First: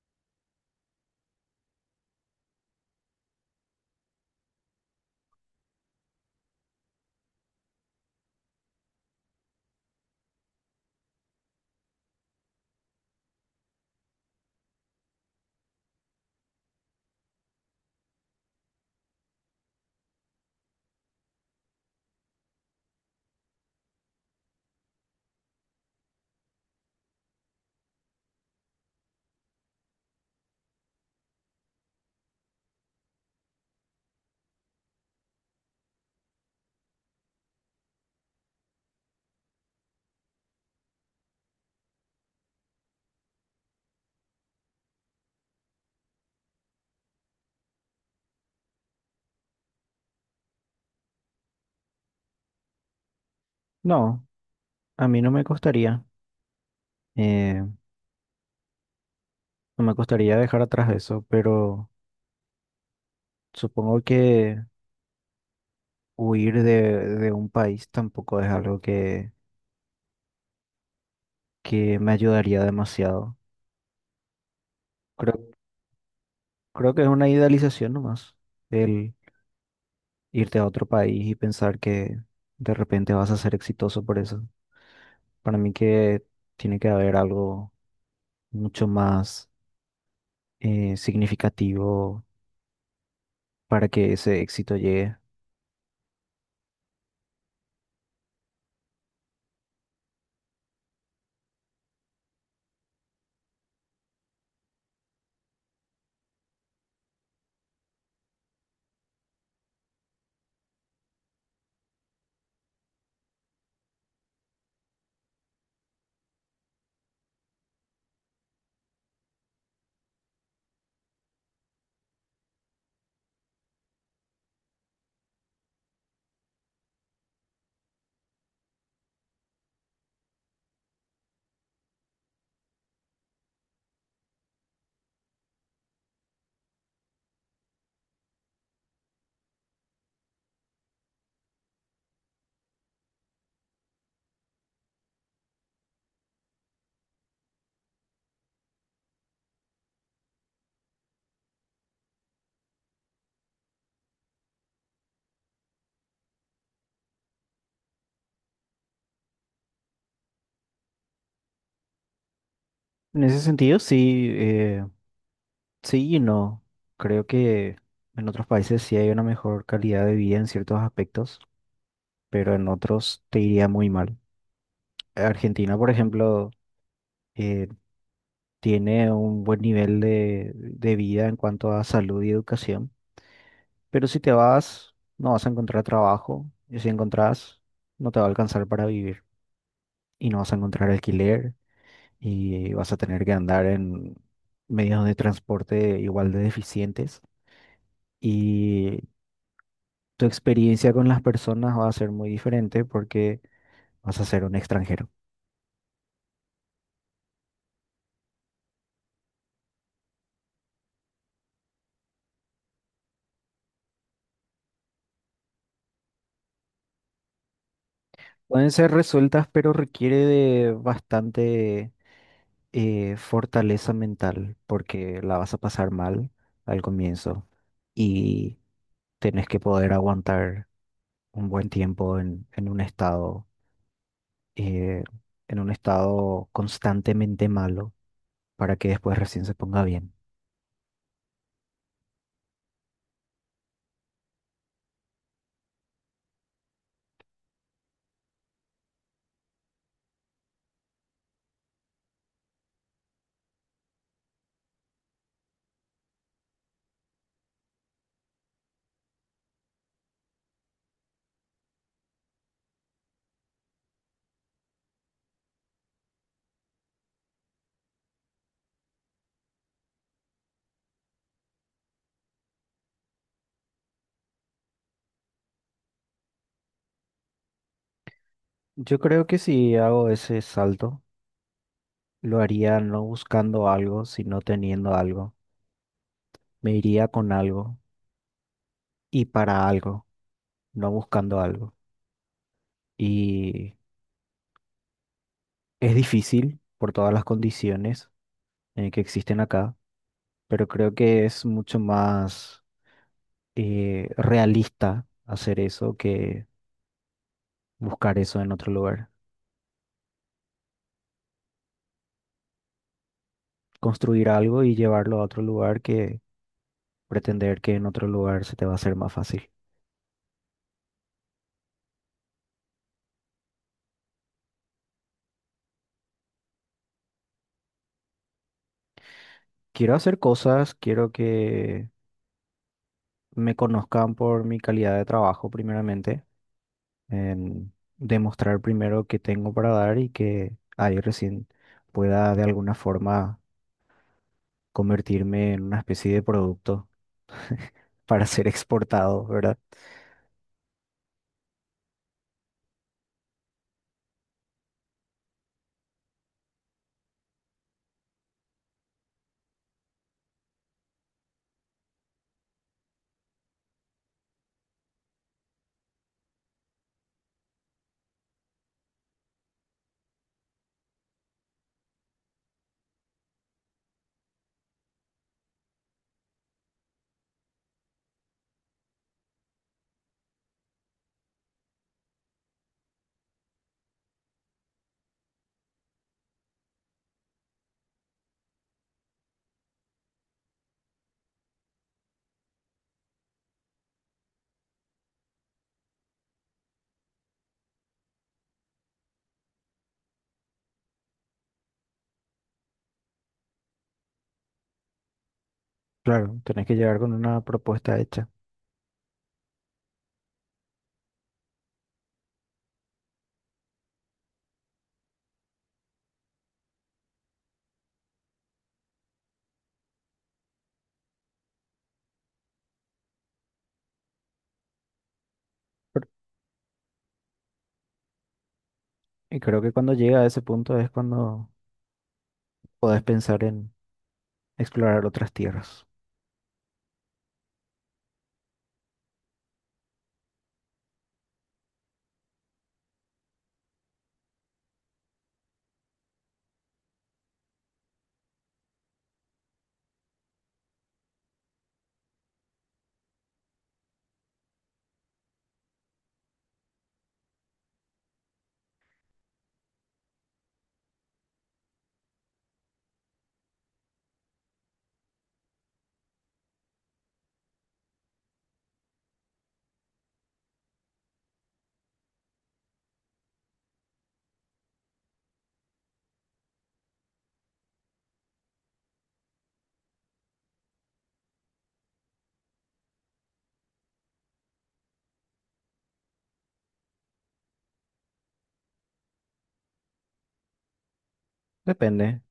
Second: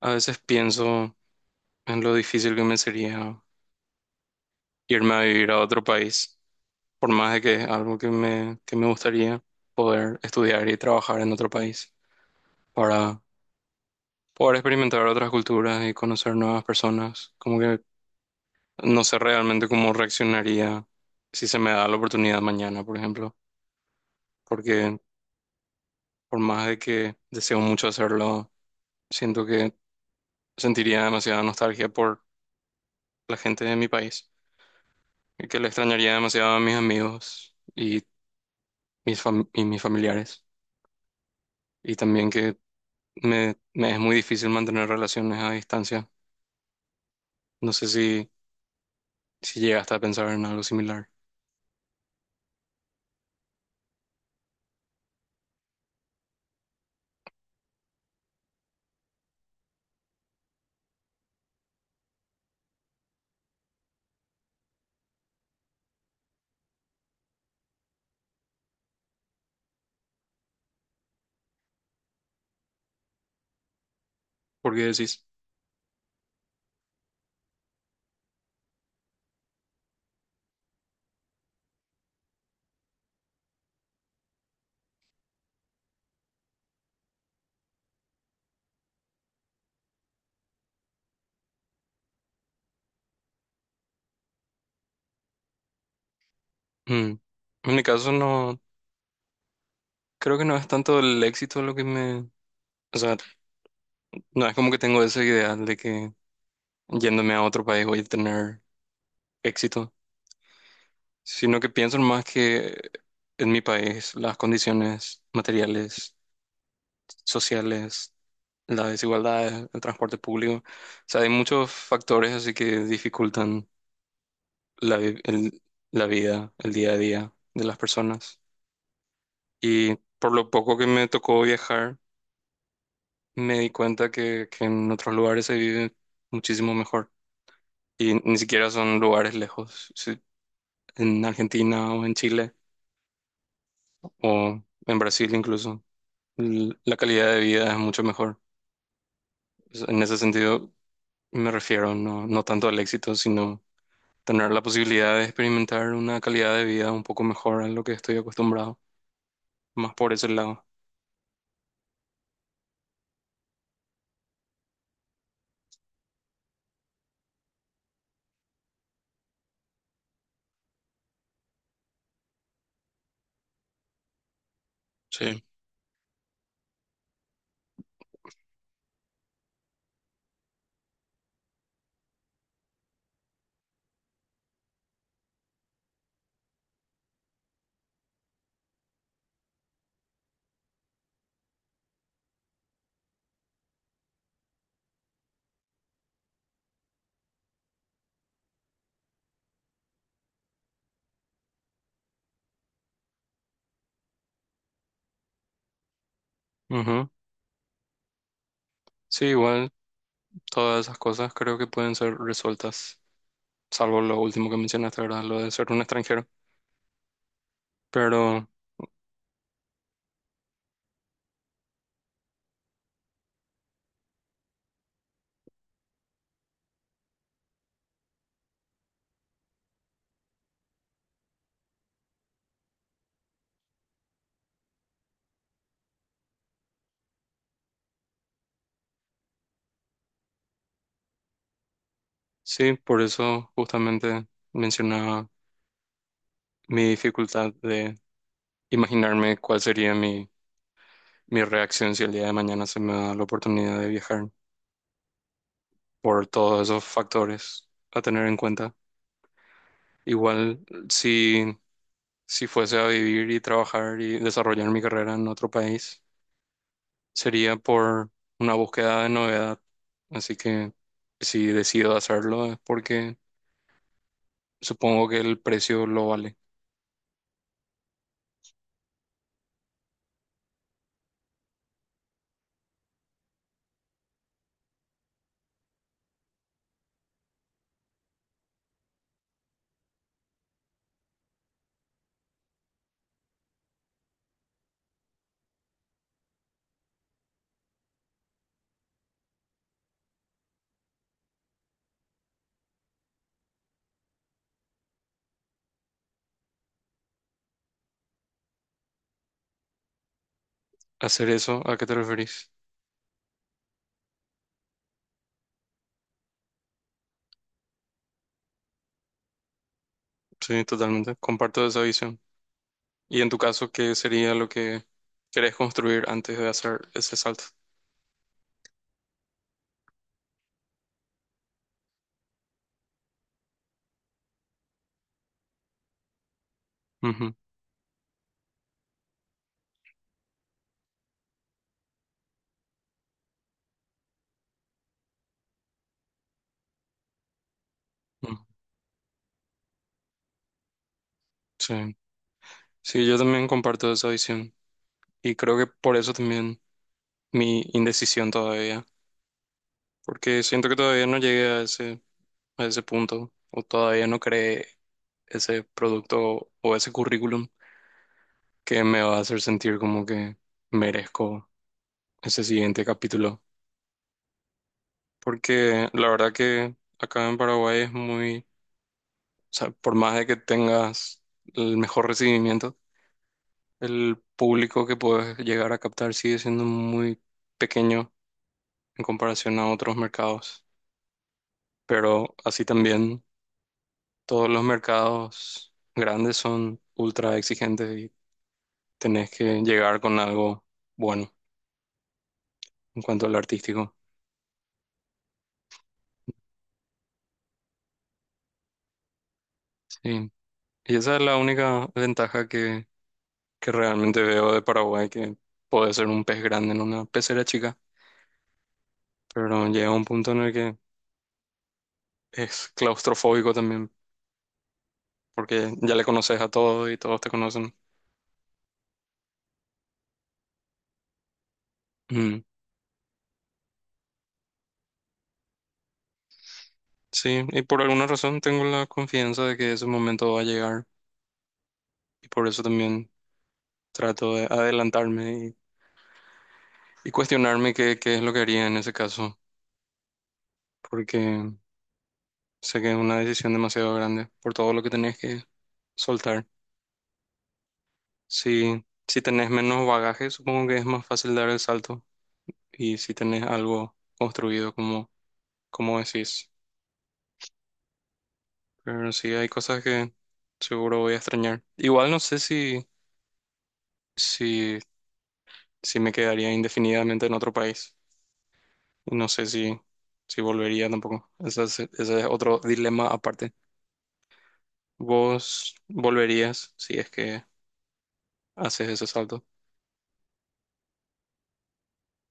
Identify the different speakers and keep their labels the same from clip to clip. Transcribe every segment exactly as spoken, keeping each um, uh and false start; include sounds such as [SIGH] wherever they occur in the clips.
Speaker 1: A veces pienso en lo difícil que me sería irme a vivir a otro país, por más de que es algo que me, que me gustaría poder estudiar y trabajar en otro país para poder experimentar otras culturas y conocer nuevas personas. Como que no sé realmente cómo reaccionaría si se me da la oportunidad mañana, por ejemplo, porque por más de que deseo mucho hacerlo, siento que sentiría demasiada nostalgia por la gente de mi país y que le extrañaría demasiado a mis amigos. Y mis fam- y mis familiares. Y también que me, me es muy difícil mantener relaciones a distancia. No sé si, ¿Si llegaste a pensar en algo similar?
Speaker 2: No, a mí no me costaría, eh, no me costaría dejar atrás eso, pero supongo que huir de, de un país tampoco es algo que, que me ayudaría demasiado.
Speaker 1: ¿Por qué decís?
Speaker 2: Creo, creo que es una idealización nomás, el irte a otro país y pensar que de repente vas a ser exitoso por eso. Para mí que tiene que haber algo mucho más eh, significativo para que ese éxito llegue.
Speaker 1: Mm. En mi caso no, creo que no es tanto el éxito lo que me... O sea, no es como que tengo ese ideal de que yéndome a otro país voy a tener éxito, sino que pienso más que en mi país las condiciones materiales, sociales, la desigualdad en el transporte público. O sea, hay muchos factores así que dificultan la, vi- el- la vida, el día a día de las personas. Y por lo poco que me tocó viajar, me di cuenta que, que en otros lugares se vive muchísimo mejor. Y ni siquiera son lugares lejos. Si- En Argentina o en Chile o en Brasil incluso, l- la calidad de vida es mucho mejor. O sea, en ese sentido me refiero no, no tanto al éxito, sino tener la posibilidad de experimentar una calidad de vida un poco mejor a lo que estoy acostumbrado, más por ese lado.
Speaker 2: En ese sentido, sí. eh, Sí y no. Creo que en otros países sí hay una mejor calidad de vida en ciertos aspectos, pero en otros te iría muy mal.
Speaker 1: Sí.
Speaker 2: Argentina, por ejemplo, eh, tiene un buen nivel de, de vida en cuanto a salud y educación, pero si te vas, no vas a encontrar trabajo, y si encontrás, no te va a alcanzar para vivir, y no vas a encontrar alquiler, y vas a tener que andar en medios de transporte igual de deficientes. Y tu experiencia con las personas va a ser muy diferente porque vas a ser un extranjero.
Speaker 1: Ujú. Sí, igual todas esas cosas creo que pueden ser resueltas, salvo lo último que mencionaste, ¿verdad? Lo de ser un extranjero. Pero
Speaker 2: Pueden ser resueltas, pero requiere de bastante eh, fortaleza mental porque la vas a pasar mal al comienzo y tenés que poder aguantar un buen tiempo en, en un estado, eh, en un estado constantemente malo para que después recién se ponga bien.
Speaker 1: sí, por eso justamente mencionaba mi dificultad de imaginarme cuál sería mi, mi reacción si el día de mañana se me da la oportunidad de viajar por todos esos factores a tener en cuenta. Igual, si si fuese a vivir y trabajar y desarrollar mi carrera en otro país, sería por una búsqueda de novedad. Así que si decido hacerlo es porque supongo que el precio lo vale.
Speaker 2: Yo creo que si hago ese salto, lo haría no buscando algo, sino teniendo algo. Me iría con algo y para algo, no buscando algo. Y es difícil por todas las condiciones eh, que existen acá, pero creo que es mucho más eh, realista hacer eso que buscar eso en otro lugar.
Speaker 1: ¿Hacer eso? ¿A qué te referís?
Speaker 2: Construir algo y llevarlo a otro lugar que pretender que en otro lugar se te va a hacer más fácil.
Speaker 1: Sí, totalmente. Comparto esa visión. ¿Y en tu caso, qué sería lo que querés construir antes de hacer ese salto?
Speaker 2: Quiero hacer cosas, quiero que me conozcan por mi calidad de trabajo primeramente,
Speaker 1: Ujú,
Speaker 2: en demostrar primero qué tengo para dar y que ahí recién pueda de alguna forma convertirme en una especie de producto para
Speaker 1: ujú.
Speaker 2: ser [LAUGHS] exportado, ¿verdad?
Speaker 1: Sí. Sí, yo también comparto esa visión. Y creo que por eso también mi indecisión todavía. Porque siento que todavía no llegué a ese, a ese punto, o todavía no creé ese producto o ese currículum que me va a hacer sentir como que merezco ese siguiente capítulo. Porque la verdad que acá en Paraguay es muy, o sea, por más de que tengas el mejor recibimiento, el público que puedes llegar a captar sigue siendo muy pequeño en comparación a otros mercados. Pero así también todos los mercados grandes son ultra exigentes, tenés que llegar con algo bueno en cuanto al artístico.
Speaker 2: Claro, tenés que llegar con una propuesta hecha.
Speaker 1: Sí. Y esa es la única ventaja que, que realmente veo de Paraguay, que puede ser un pez grande en una pecera chica, pero llega un punto en el que es claustrofóbico también, porque ya le
Speaker 2: Pero-
Speaker 1: conoces a todos y todos te conocen.
Speaker 2: Y creo que cuando llega a ese punto es cuando
Speaker 1: Mm.
Speaker 2: podés pensar en explorar otras tierras.
Speaker 1: Sí, y por alguna razón tengo la confianza de que ese momento va a llegar y por eso también trato de adelantarme y, y cuestionarme qué, qué es lo que haría en ese caso, porque sé que es una decisión demasiado grande por todo lo que tenés que soltar. Si, si tenés menos bagaje, supongo que es más fácil dar el salto. Y si tenés algo construido, como, como decís. Pero sí, hay cosas que seguro voy a extrañar. Igual no sé si, si, si me quedaría indefinidamente en otro país. Y no sé si, si volvería tampoco. Ese es, ese es otro dilema aparte. ¿Vos volverías si es que haces ese salto?
Speaker 2: Depende.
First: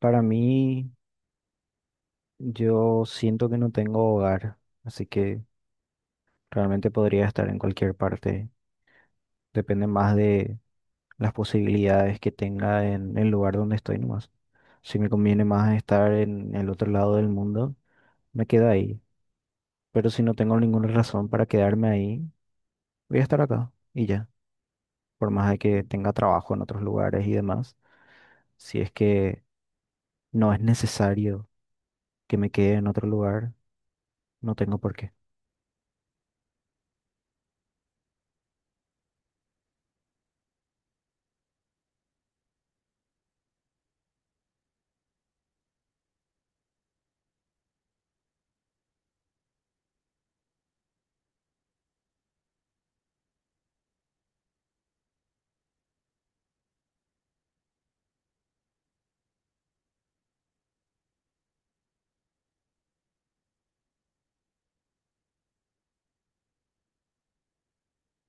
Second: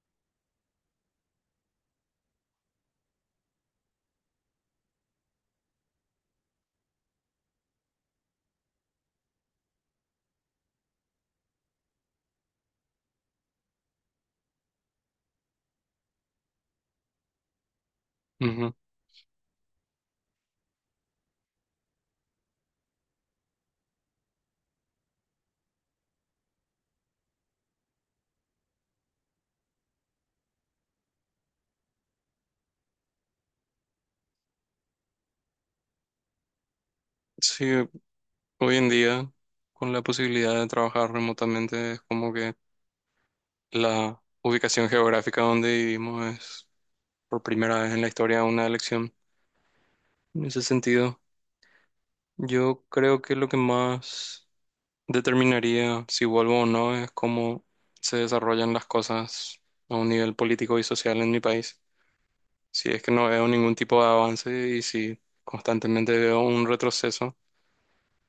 Speaker 2: Para mí, yo siento que no tengo hogar, así que realmente podría estar en cualquier parte. Depende más de las posibilidades que tenga en el lugar donde estoy nomás. Si me conviene más estar en el otro lado del mundo, me quedo
Speaker 1: Ujú.
Speaker 2: ahí. Pero si no tengo ninguna razón para quedarme ahí, voy a estar acá y ya. Por más de que tenga trabajo en otros lugares y demás, si es que no es necesario que me quede en otro lugar, no tengo por qué.
Speaker 1: Sí. Hoy en día, con la posibilidad de trabajar remotamente, es como que la ubicación geográfica donde vivimos es por primera vez en la historia una elección. En ese sentido, yo creo que lo que más determinaría si vuelvo o no es cómo se desarrollan las cosas a un nivel político y social en mi país. Si es que no veo ningún tipo de avance y si constantemente veo un retroceso,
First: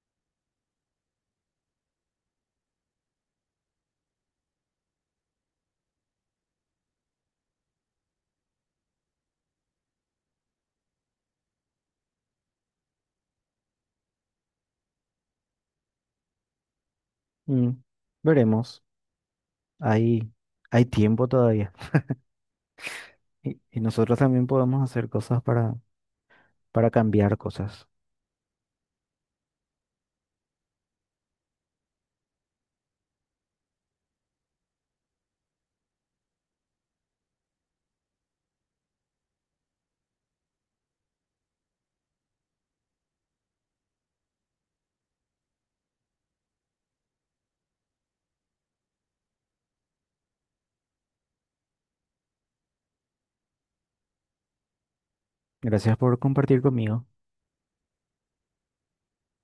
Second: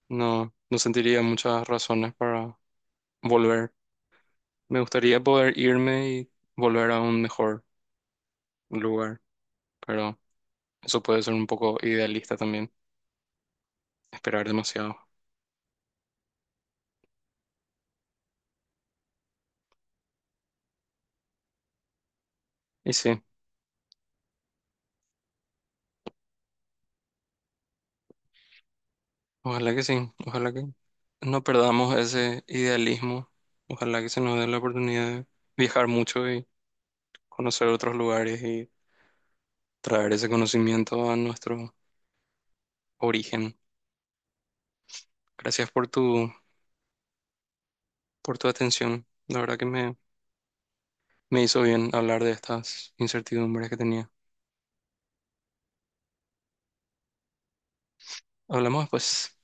Speaker 1: no, no sentiría muchas razones para volver. Me gustaría poder irme y volver a un mejor lugar, pero eso puede ser un poco idealista también, esperar demasiado.
Speaker 2: Mm, veremos. Hay, hay tiempo todavía.
Speaker 1: Y sí,
Speaker 2: Y, y nosotros también podemos hacer cosas para, para cambiar cosas.
Speaker 1: ojalá que sí, ojalá que no perdamos ese idealismo, ojalá que se nos dé la oportunidad de viajar mucho y conocer otros lugares y traer ese conocimiento a nuestro origen. Gracias por tu, por tu atención, la verdad que me, me hizo bien hablar de estas incertidumbres que tenía.
Speaker 2: Gracias por compartir conmigo.
Speaker 1: Hablamos pues,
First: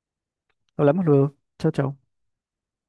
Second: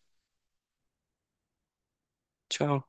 Speaker 2: Hablamos luego. Chao, chao.
Speaker 1: chao.